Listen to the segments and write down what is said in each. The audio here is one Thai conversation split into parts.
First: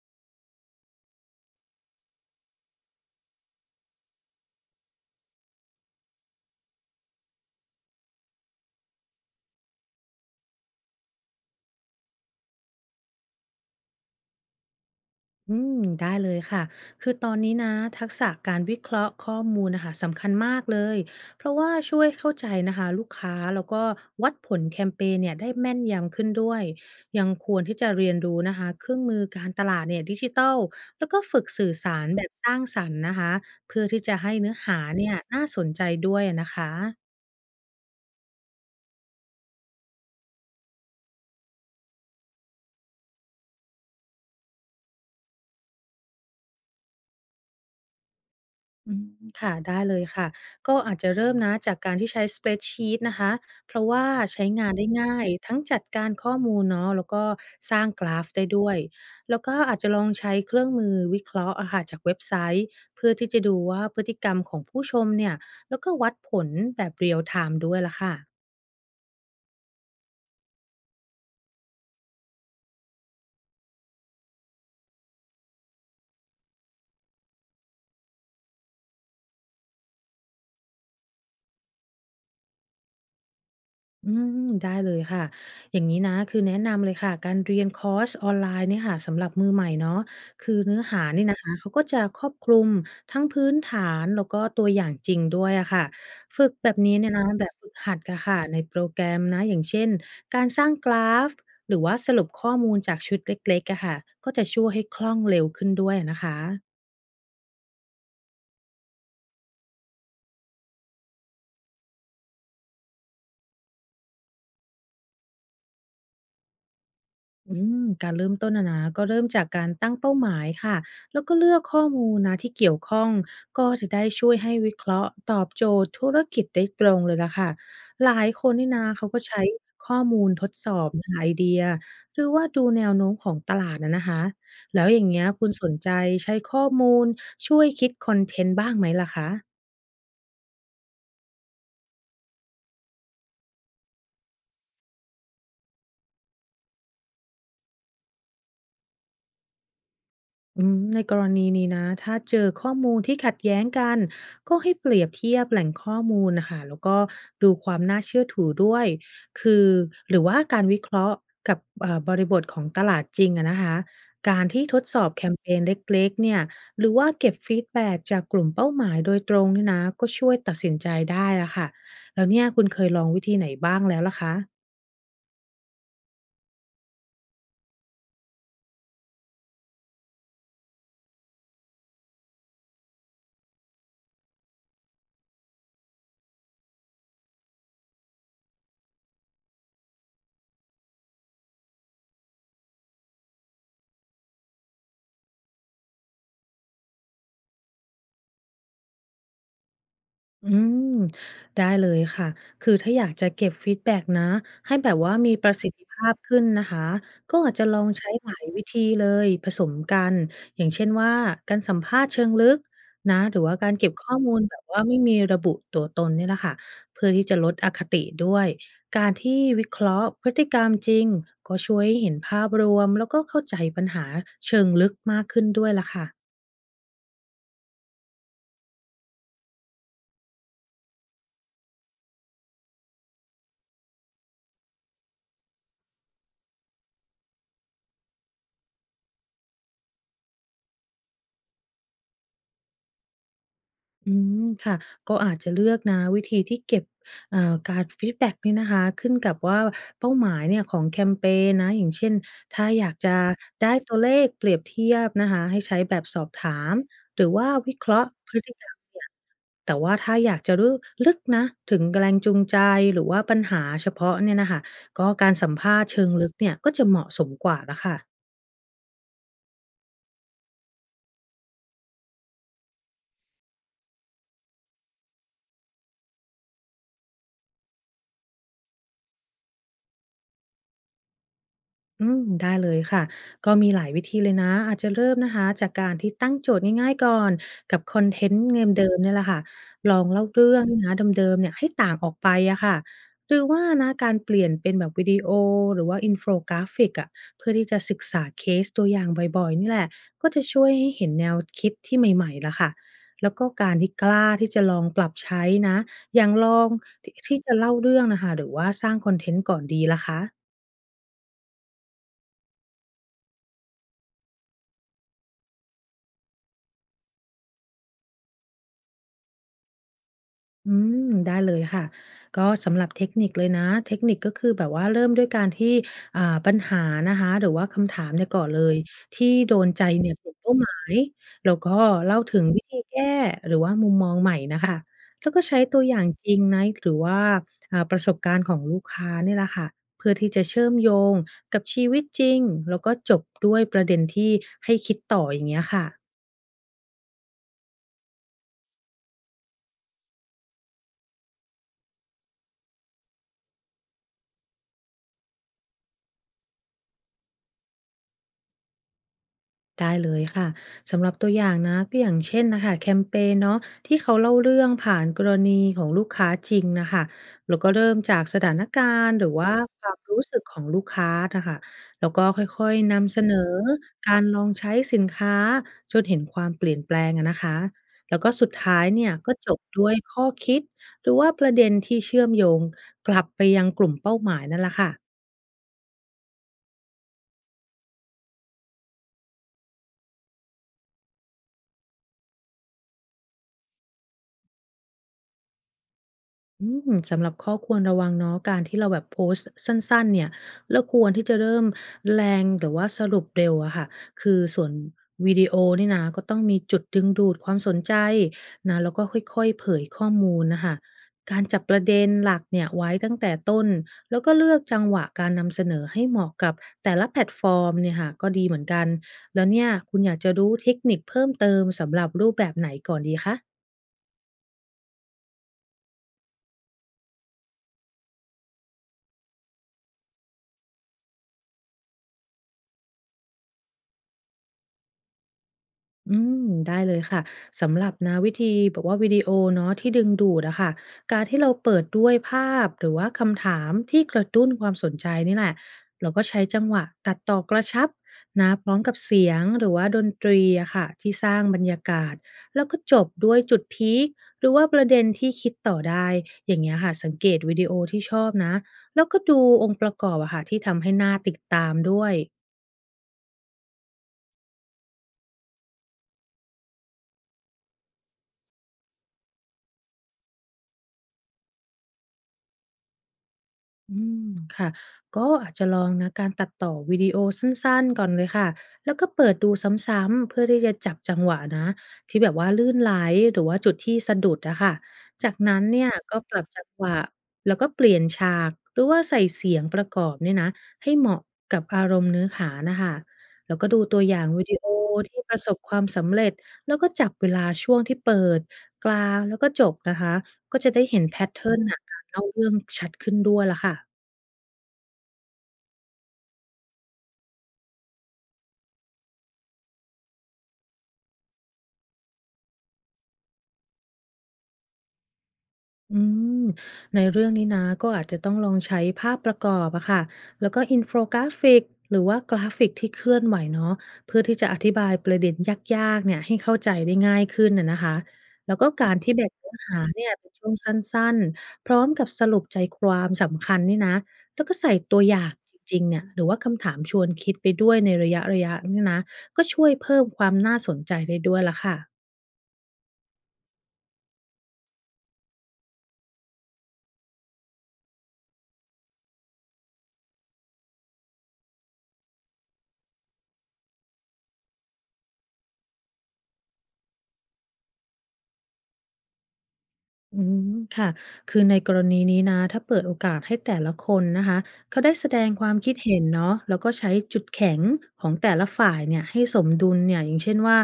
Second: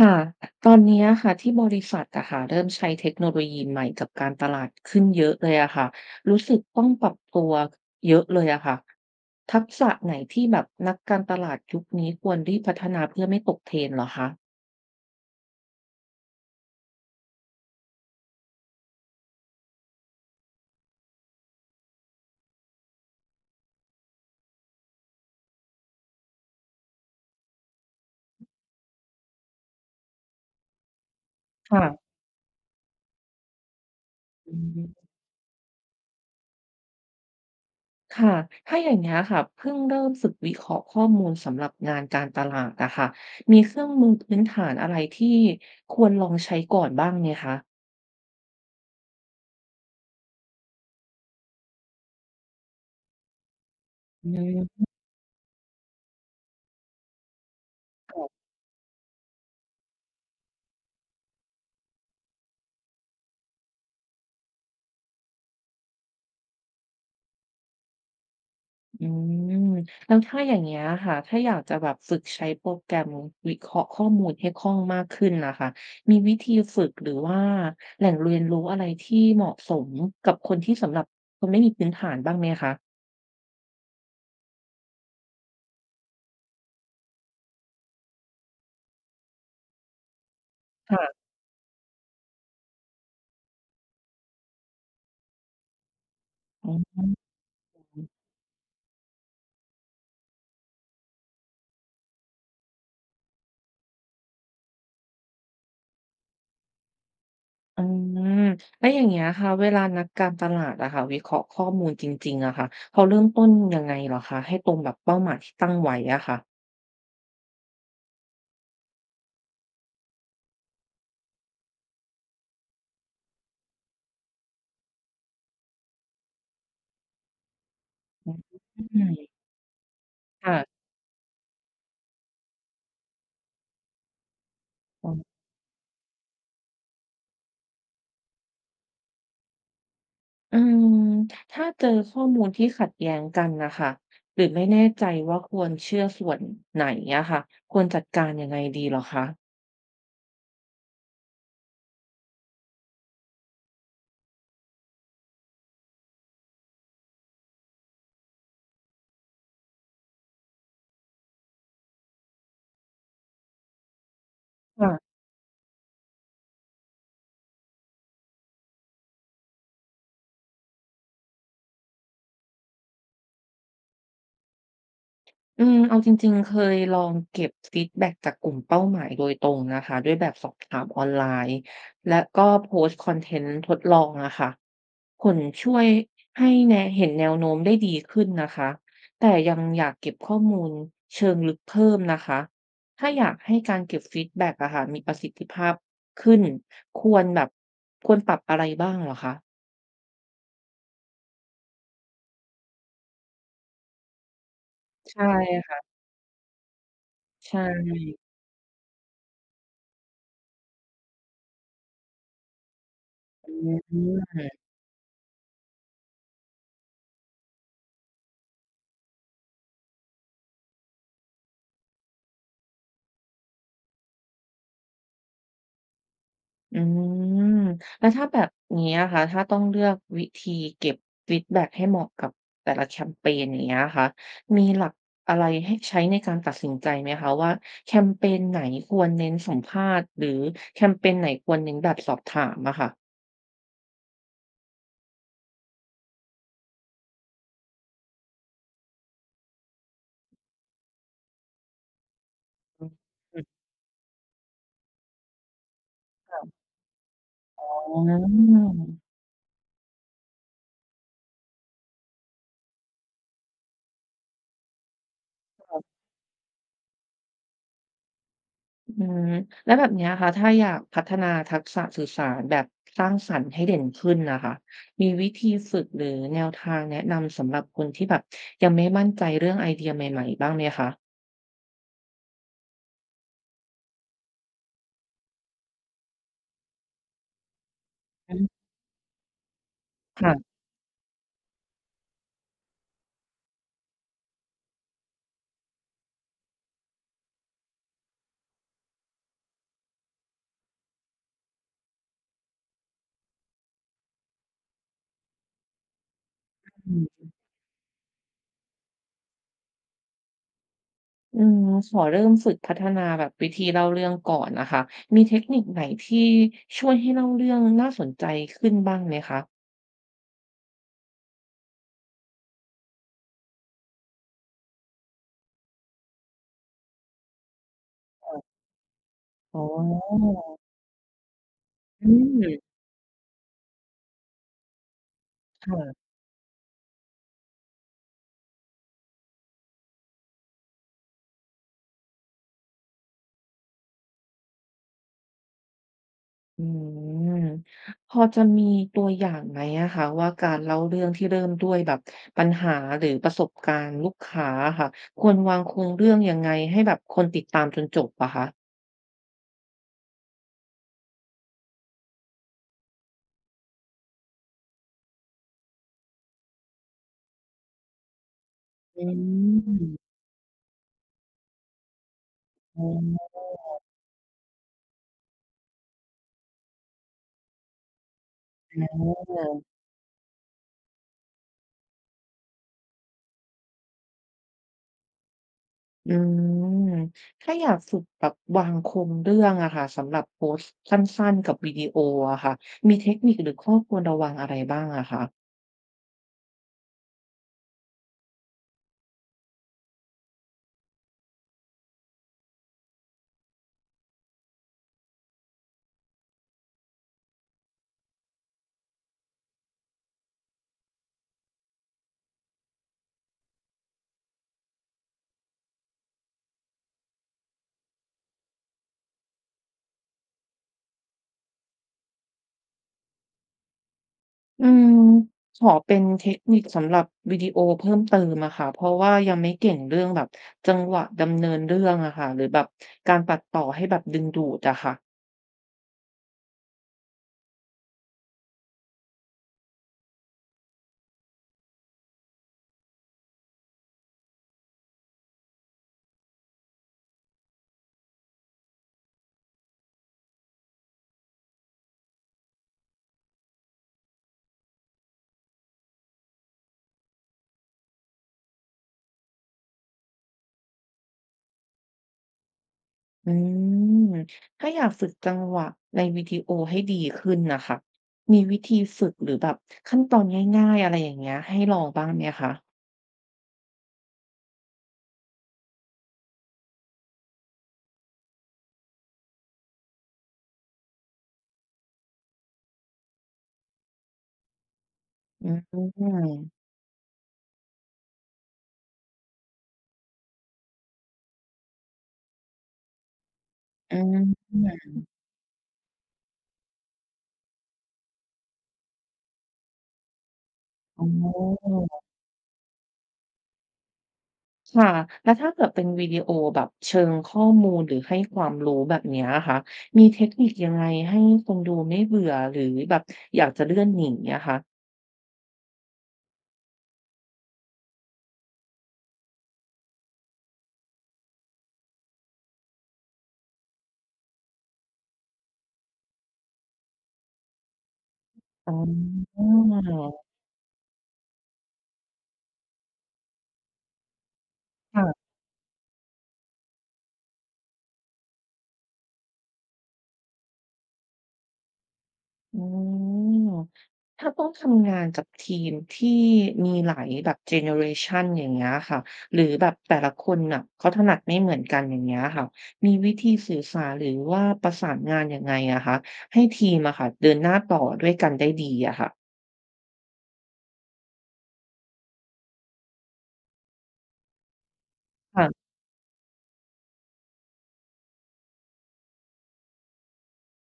ค่ะตอนนี้อะค่ะที่บริษัทอะค่ะเริ่มใช้เทคโนโลยีใหม่กับการตลาดขึ้นเยอะเลยอะค่ะรู้สึกต้องปรับตัวเยอะเลยอะค่ะทักษะไหนที่แบบนักการตลาดยุคนี้ควรรีบพัฒนาเพื่อไม่ตกเทรนเหรอคะได้เลยค่ะ คือตอนนี้นะทักษะการวิเคราะห์ข้อมูลนะคะสำคัญมากเลย เพราะว่าช่วยเข้าใจนะคะลูกค้าแล้วก็วัดผลแคมเปญเนี่ยได้แม่นยำขึ้นด้วย ยังควรที่จะเรียนรู้นะคะเครื่องมือการตลาดเนี่ยดิจิทัลแล้วก็ฝึกสื่อสารค่ะแบบสร้างสรรค์นะคะเพื่อที่จะให้เนื้อือหามเนี่ยน่าสนใจด้วยนะคะ ค่ะถ้าอย่างนี้ยค่ะเพิ่งเริ่มฝึกวิเคราะห์ข้อมูลสำหรับงานการตลาดอะค่ะมีเครื่องมือพื้นฐานอะไรที่ควรลองใช้ก่อนบ้างไหมคะอืมค่ะได้เลยค่ะก็อาจจะเริ่มนะจากการที่ใช้ spreadsheet นะคะเพราะว่าอืใช้งานม ได้ง่ายทั้งจัดการข้อมูลเนาะแล้วก็สร้างกราฟได้ด้วยแล้วก็อาจจะลองใช้เครื่องมือวิเคราะห์อะค่ะจากเว็บไซต์เพื่อที่จะดูว่าพฤติกรรมของผู้ชมเนี่ยแล้วก็วัดผลแบบเรีย l ไทม์ด้วยล่ะค่ะ อืมแล้วถ้าอย่างเงี้ยค่ะถ้าอยากจะแบบฝึกใช้โปรแกรมวิเคราะห์ข้อมูลให้คล่องมากขึ้นนะคะมีวิธีฝึกหรือว่าแหล่งเรียนรู้อะไรที่เหมาะสมกับคนที่สำหรับคนไม่มีพื้นฐานบ้างไหมคะอืได้เลยค่ะ อย่างนี้นะคือแนะนำเลยค่ะการเรียนคอร์สออนไลน์เนี่ยค่ะสำหรับมือใหม่เนาะคือเนื้อหาค่ะนี่นะคะเขาก็จะครอบคลุมทั้งพื้นฐานแล้วก็ตัวอย่างจริงด้วยอะค่ะฝึกแบบนี้อืมเนี่ยนะแบบฝึกหัดอะค่ะในโปรแกรมนะอย่างเช่นการสร้างกราฟหรือว่าสรุปข้อมูลจากชุดเล็กๆอะค่ะก็จะช่วยให้คล่องเร็วขึ้นด้วยนะคะ อืมแล้วอย่างเงี้ยค่ะเวลานักการตลาดอะค่ะวิเคราะห์ข้อมูลจริงๆอะค่ะเขาเริ่มต้นยังไงเหรอคะให้ตรงแบบเป้าหมายที่ตั้งไว้อะค่ะการเริ่มต้นอะนะก็เริ่มจากการตั้งเป้าหมายค่ะแล้วก็เลือกข้อมูลนะที่เกี่ยวข้องก็จะได้ช่วยให้วิเคราะห์ตอบโจทย์ธุรกิจได้ตรงเลยล่ะค่ะหลายคนอนี่ืนะเขาก็มใช้ข้อมูลทดค่ะ สอบหาไอเดียหรือว่าดูแนวโน้มของตลาดนะนะคะแล้วอย่างเงี้ยคุณสนใจใช้ข้อมูลช่วยคิดคอนเทนต์บ้างไหมล่ะคะ อืมถ้าเจอข้อมูลที่ขัดแย้งกันนะคะหรือไม่แน่ใจว่าควรเชื่อส่วนไหนอะค่ะควรจัดการยังไงดีเหรอคะในกรณีนี้นะถ้าเจอข้อมูลที่ขัดแย้งกันก็ให้เปรียบเทียบแหล่งข้อมูลนะคะแล้วก็ดูความน่าเชื่อถือด้วยคือหรือว่าการวิเคราะห์กับบริบทของตลาดจริงอะนะคะการที่ทดค่ะ สอบแคมเปญเล็กๆเนี่ยหรือว่าเก็บฟีดแบ็กจากกลุ่มเป้าหมายโดยตรงเนี่ยนะก็ช่วยตัดสินใจได้ละค่ะแล้วเนี่ยคุณเคยลองวิธีไหนบ้างแล้วล่ะคะ อืมเอาจริงๆเคยลองเก็บฟีดแบ็กจากกลุ่มเป้าหมายโดยตรงนะคะด้วยแบบสอบถามออนไลน์และก็โพสต์คอนเทนต์ทดลองอะค่ะผลช่วยให้แนเห็นแนวโน้มได้ดีขึ้นนะคะแต่ยังอยากเก็บข้อมูลเชิงลึกเพิ่มนะคะถ้าอยากให้การเก็บฟีดแบ็กอะค่ะมีประสิทธิภาพขึ้นควรแบบควรปรับอะไรบ้างเหรอคะอืมได้เลยค่ะคือถ้าอยากจะเก็บฟีดแบ็กนะให้แบบว่าใช่มีประสิทธิค่ะภาพขึ้นนะคะก็ใชอาจจะลองใช้่ หลายวิธีเลยผสมกันอย่างเช่นว่าการสัมภาษณ์เชิงลึกนะหรือว่าการเก็บข้อมูลแบบว่าไม่มีระบุตัวตนเนี่ยแหละค่ะเพื่อที่จะลดอคติด้วยการที่วิเคราะห์พฤติกรรมจริงก็ช่วยให้เห็นภาพรวมแล้วก็เข้าใจปัญหาเชิงลึกมากขึ้นด้วยล่ะค่ะ อืมแล้วถ้าแบบนี้อะคะถ้าต้องเลือกวิธีเก็บฟีดแบ็กให้เหมาะกับแต่ละแคมเปญอย่างเงี้ยค่ะมีหลักอะไรให้ใช้ในการตัดสินใจไหมคะว่าแคมเปญไหนควรเน้นสัมภาษณ์หรือแคมเปญไหนควรเน้นแบบสอบถามอะค่ะอืมค่ะก็อาจจะเลือกนะวิธีที่เก็บการฟีดแบ็กนี่นะคะขึ้นกับว่าเป้าหมายเนี่ยของแคมเปญนะอย่างเช่นถ้าออืยากจะมได้ตัวเลขเปรียบเทียบนะคะให้ใช้แบบสอบถามหรือว่าอ๋วิเคราะห์พฤติกรรมอ เนี่ยแต่ว่าถ้าอยากจะรู้ลึกนะถึงแรงจูงใจหรือว่าปัญหาเฉพาะเนี่ยนะคะก็การสัมภาษณ์เชิงลึกเนี่ยก็จะเหมาะสมกว่าละค่ะ อืมแล้วแบบเนี้ยค่ะถ้าอยากพัฒนาทักษะสื่อสารแบบสร้างสรรค์ให้เด่นขึ้นนะคะมีวิธีฝึกหรือแนวทางแนะนำสำหรับคนที่แบบยังไม่มั่นใจเรื่องไอเดียใหม่ๆบ้างไหมคะได้เลยค่ะก็มีหลายวิธีเลยนะอาจจะเริ่มนะคะจากการที่ตั้งโจทย์ง่ายๆก่อนกับคอนเทอืนต์มเงมเดิมๆเนี่ยแหละค่ะลองเล่าเรื่ค่ะองนะเดิมๆเนี่ยให้ต่างออกไปอะค่ะหรือว่านะการเปลี่ยนเป็นแบบวิดีโอหรือว่าอินโฟกราฟิกอะเพื่อที่จะศึกษาเคสตัวอย่างบ่อยๆนี่แหละก็จะช่วยให้เห็นแนวคิดที่ใหม่ๆละค่ะแล้วก็การที่กล้าที่จะลองปรับใช้นะอย่างลองอืที่มที่จะเล่าเรื่องนะคะหรือว่าสร้างคอนเทนต์ก่อนดีล่ะคะ อืมขอเริ่มฝึกพัฒนาแบบวิธีเล่าเรื่องก่อนนะคะมีเทคนิคไหนที่ช่วยให้เล่าเรื่องน่าสนใจขึ้นบ้างไหมคะอืมได้เลยค่ะก็สำหรับเทคนิคเลยนะเทคนิคก็คือแบบว่าเริ่มด้วยการที่อ่าปัญหานะคะหรือว่าคำถามเนี่ยก่อนเลยที่โดอ๋อนใจเนี่ยกลุ่มเป้าหมายแล้วก็อืเล่าถึงวิมธีแก้หรือว่ามุมมองใหม่น่ะค่ะแล้วก็ใช้ตัวอย่างค่ะ จริงนะหรือว่าประสบการณ์ของลูกค้าเนี่ยแหละค่ะเพื่อที่จะเชื่อมโยงกับชีวิตจริงแล้วก็จบด้วยประเด็นที่ให้คิดต่ออย่างเงี้ยค่ะ อืมพอจะมีตัวอย่างไหมอะคะว่าการเล่าเรื่องที่เริ่มด้วยแบบปัญหาหรือประสบการณ์ลูกค้าอะค่ะควรวางโครงเรื่องยังไงให้แบบคนติดตามจนจบอะคะได้เลยค่ะสำหรับตัวอย่างนะก็อย่างเช่นนะคะแคมเปนเนาะที่เขาเล่าเรื่องผ่านกรณีของลูกค้าจริงนะคะแล้วก็เริ่มจากสถานกาอืรณ์หรือว่าความมรู้สึกของลูกค้านะค่ะแล้วก็ค่อยอ๋ๆนำเสอนอการลองใช้สินค้าจนเห็นความเปลี่ยนแปลงอะนะคะแล้วก็สุดท้ายเนี่ยก็จบด้วยข้อคิดหรือว่าประเด็นที่เชื่อมโยงกลับไปยังกลุ่มเป้าหมายนั่นแหละค่ะ อืมถ้าอยากฝึกแบบวางโครงเรื่องอะค่ะสำหรับโพสต์สั้นๆกับวิดีโออะค่ะมีเทคนิคหรือข้อควรระวังอะไรบ้างอะคะ สำหรับข้อควรระวังเนาะการที่เราแบบโพสต์สั้นๆเนี่ยเราควรที่จะเริ่มแรงหรือว่าสรุปเร็วอะค่ะคือส่วนวิดีโอนี่นะก็ต้องมีจุดดึงดูดความสนใจนะแล้วก็ค่อยๆเผยข้อมูลน่ะค่ะการจับประเด็นหลักเนี่ยไว้ตั้งแต่ต้นแล้วก็เลือกจังหวะการนำเสนอให้เหมาะกับแต่ละแพลตฟอร์มเนี่ยค่ะก็ดีเหมือนกันแล้วเนี่ยคุณอยากจะรู้เทคนิคเพิ่มเติมสำหรับรูปแบบไหนก่อนดีคะ อืมขอเป็นเทคนิคสำหรับวิดีโอเพิ่มเติมอะค่ะเพราะว่ายังไม่เก่งเรื่องแบบจังหวะดำเนินเรื่องอะค่ะหรือแบบการตัดต่อให้แบบดึงดูดอะค่ะอืได้เลยค่ะสำหรับนะวิธีแบบว่าวิดีโอเนาะที่ดึงดูดอะค่ะการที่เราเปิดด้วยภาพหรือว่าคำถามที่กระตุ้นความสนใจนี่แหละเราก็ใช้จังหวะตัดต่อกระชับนะพร้อมกับเสียงหรือว่าดนตรีอะค่ะที่สร้างบรรยากาศแล้วก็จบด้วยจุดพีคหรือว่าประเด็นที่คิดต่อได้อย่างเงี้ยค่ะสังเกตวิดีโอที่ชอบนะแล้วก็ดูองค์ประกอบอะค่ะที่ทำให้หน่าติดตามด้วย อืมถ้าอยากฝึกจังหวะในวิดีโอให้ดีขึ้นนะค่ะมีวิธีฝึกหรือแบบขั้นตอนง่ายๆอะไรอย่างเงี้ยให้ลองบ้างไหมคะอืมค่ะก็อาจจะลองนะการตัดต่อวิดีโอสั้นๆก่อนเลยค่ะแล้วก็เปิดดูซ้ำๆเพื่อที่จะจับจังหวะนะที่แบบว่าลื่นไหลหรือว่าจุดที่สะดุดอะค่ะจากอืนั้นมเนี่ยก็ปรับจังหวะแล้วก็เปลี่ยนฉากหรือว่าใส่เสียงประกอบเนี่ยนะให้เหมาะกับอารมณ์เนื้อหานะคะแล้วก็ดูอืตัวอมย่างวิดีโอที่ประสบความสำเร็จแล้วก็จับเวลาช่วงที่เปิดกลางแล้วก็จบนะคะ ก็จะได้เห็นอ๋แพทเทิร์นอะอ การเล่าเรื่องชัดขึ้นด้วยล่ะค่ะค่ะแล้วถ้าเกิดเป็นวิดีโอแบบเชิงข้อมูลหรือให้ความรู้แบบเนี้ยค่ะมีเทคนิคยังไงให้คนดูไม่เบื่อหรือแบบอยากจะเลื่อนหนีอะคะอืมในเรื่องนี้นะก็อาจจะต้องลองใช้ภาพประกอบอะค่ะแล้วก็อินโฟกราฟิกหรือว่ากราฟิกที่เคลื่อนไหวเนาะเพื่อที่จะอธิบายประเด็นยากๆเนี่ยให้เข้าใจได้ง่ายขึ้นน่ะนะคะแล้วก็อ๋การที่แบ่งอเนื้อหาเนี่ยเป็นช่วงสั้นๆพร้อมกับสรุปใจความสำคัญนี่นะแล้วก็ใส่ตัวอย่าค่ะงจริงๆเนี่ยหรือว่าคำถามชวนคิดไปด้วยในระยะๆเนี่ยนะก็ช่วยเพิ่มความน่าสนใจได้ด้วยล่ะค่ะ อืมถ้าต้องทำงานกับทีมที่มีหลายแบบเจเนอเรชันอย่างเงี้ยค่ะหรือแบบแต่ละคนน่ะเขาถนัดไม่เหมือนกันอย่างเงี้ยค่ะมีวิธีสื่อสารหรือว่าประสานงานยังไงอะคะให้ทีมอะค่ะเดินหน้าต่อด้วยกันได้ดีอะค่ะอืมค่ะคือในกรณีนี้นะถ้าเปิดโอกาสให้แต่ละคนนะคะเขาได้แสดงความค่ะ คิดเห็นเนาะแล้วก็ใช้จุดแข็งของแต่ละฝ่ายเนี่ยให้สมดุลเนี่ยอย่างเช่นว่า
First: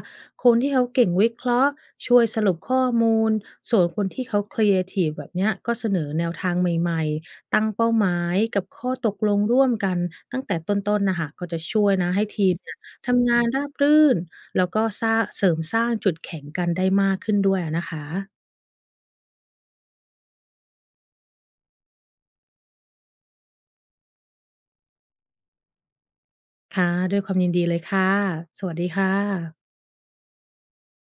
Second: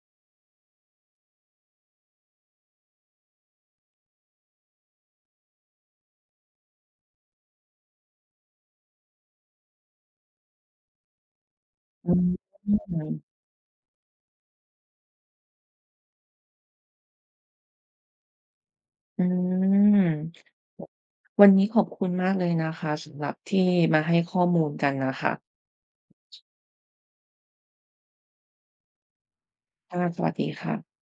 คนที่เขาเก่งวิเคราะห์ช่วยสรุปข้อมูลส่วนคนที่เขาครีเอทีฟแบบเนี้ยก็เสนอแนวทางใหม่ๆตั้งเป้าหมายกับข้อตกลงร่วมกันตั้งแต่ต้นๆนะคะก็จะช่วยอืนะให้มทีมเนี่ยทำงานราบรื่นแล้วก็สร้างเสริมสร้างจุดแข็งกันได้มากขึ้นด้วยอะนะคะ อืมวันนี้ขอบคุณมากเลยนะคะสำหรับที่มาให้ข้อมูลกันนะคะค่ะด้วยความยินดีเลยค่ะสวัสดีค่ะค่ะสวัสดีค่ะ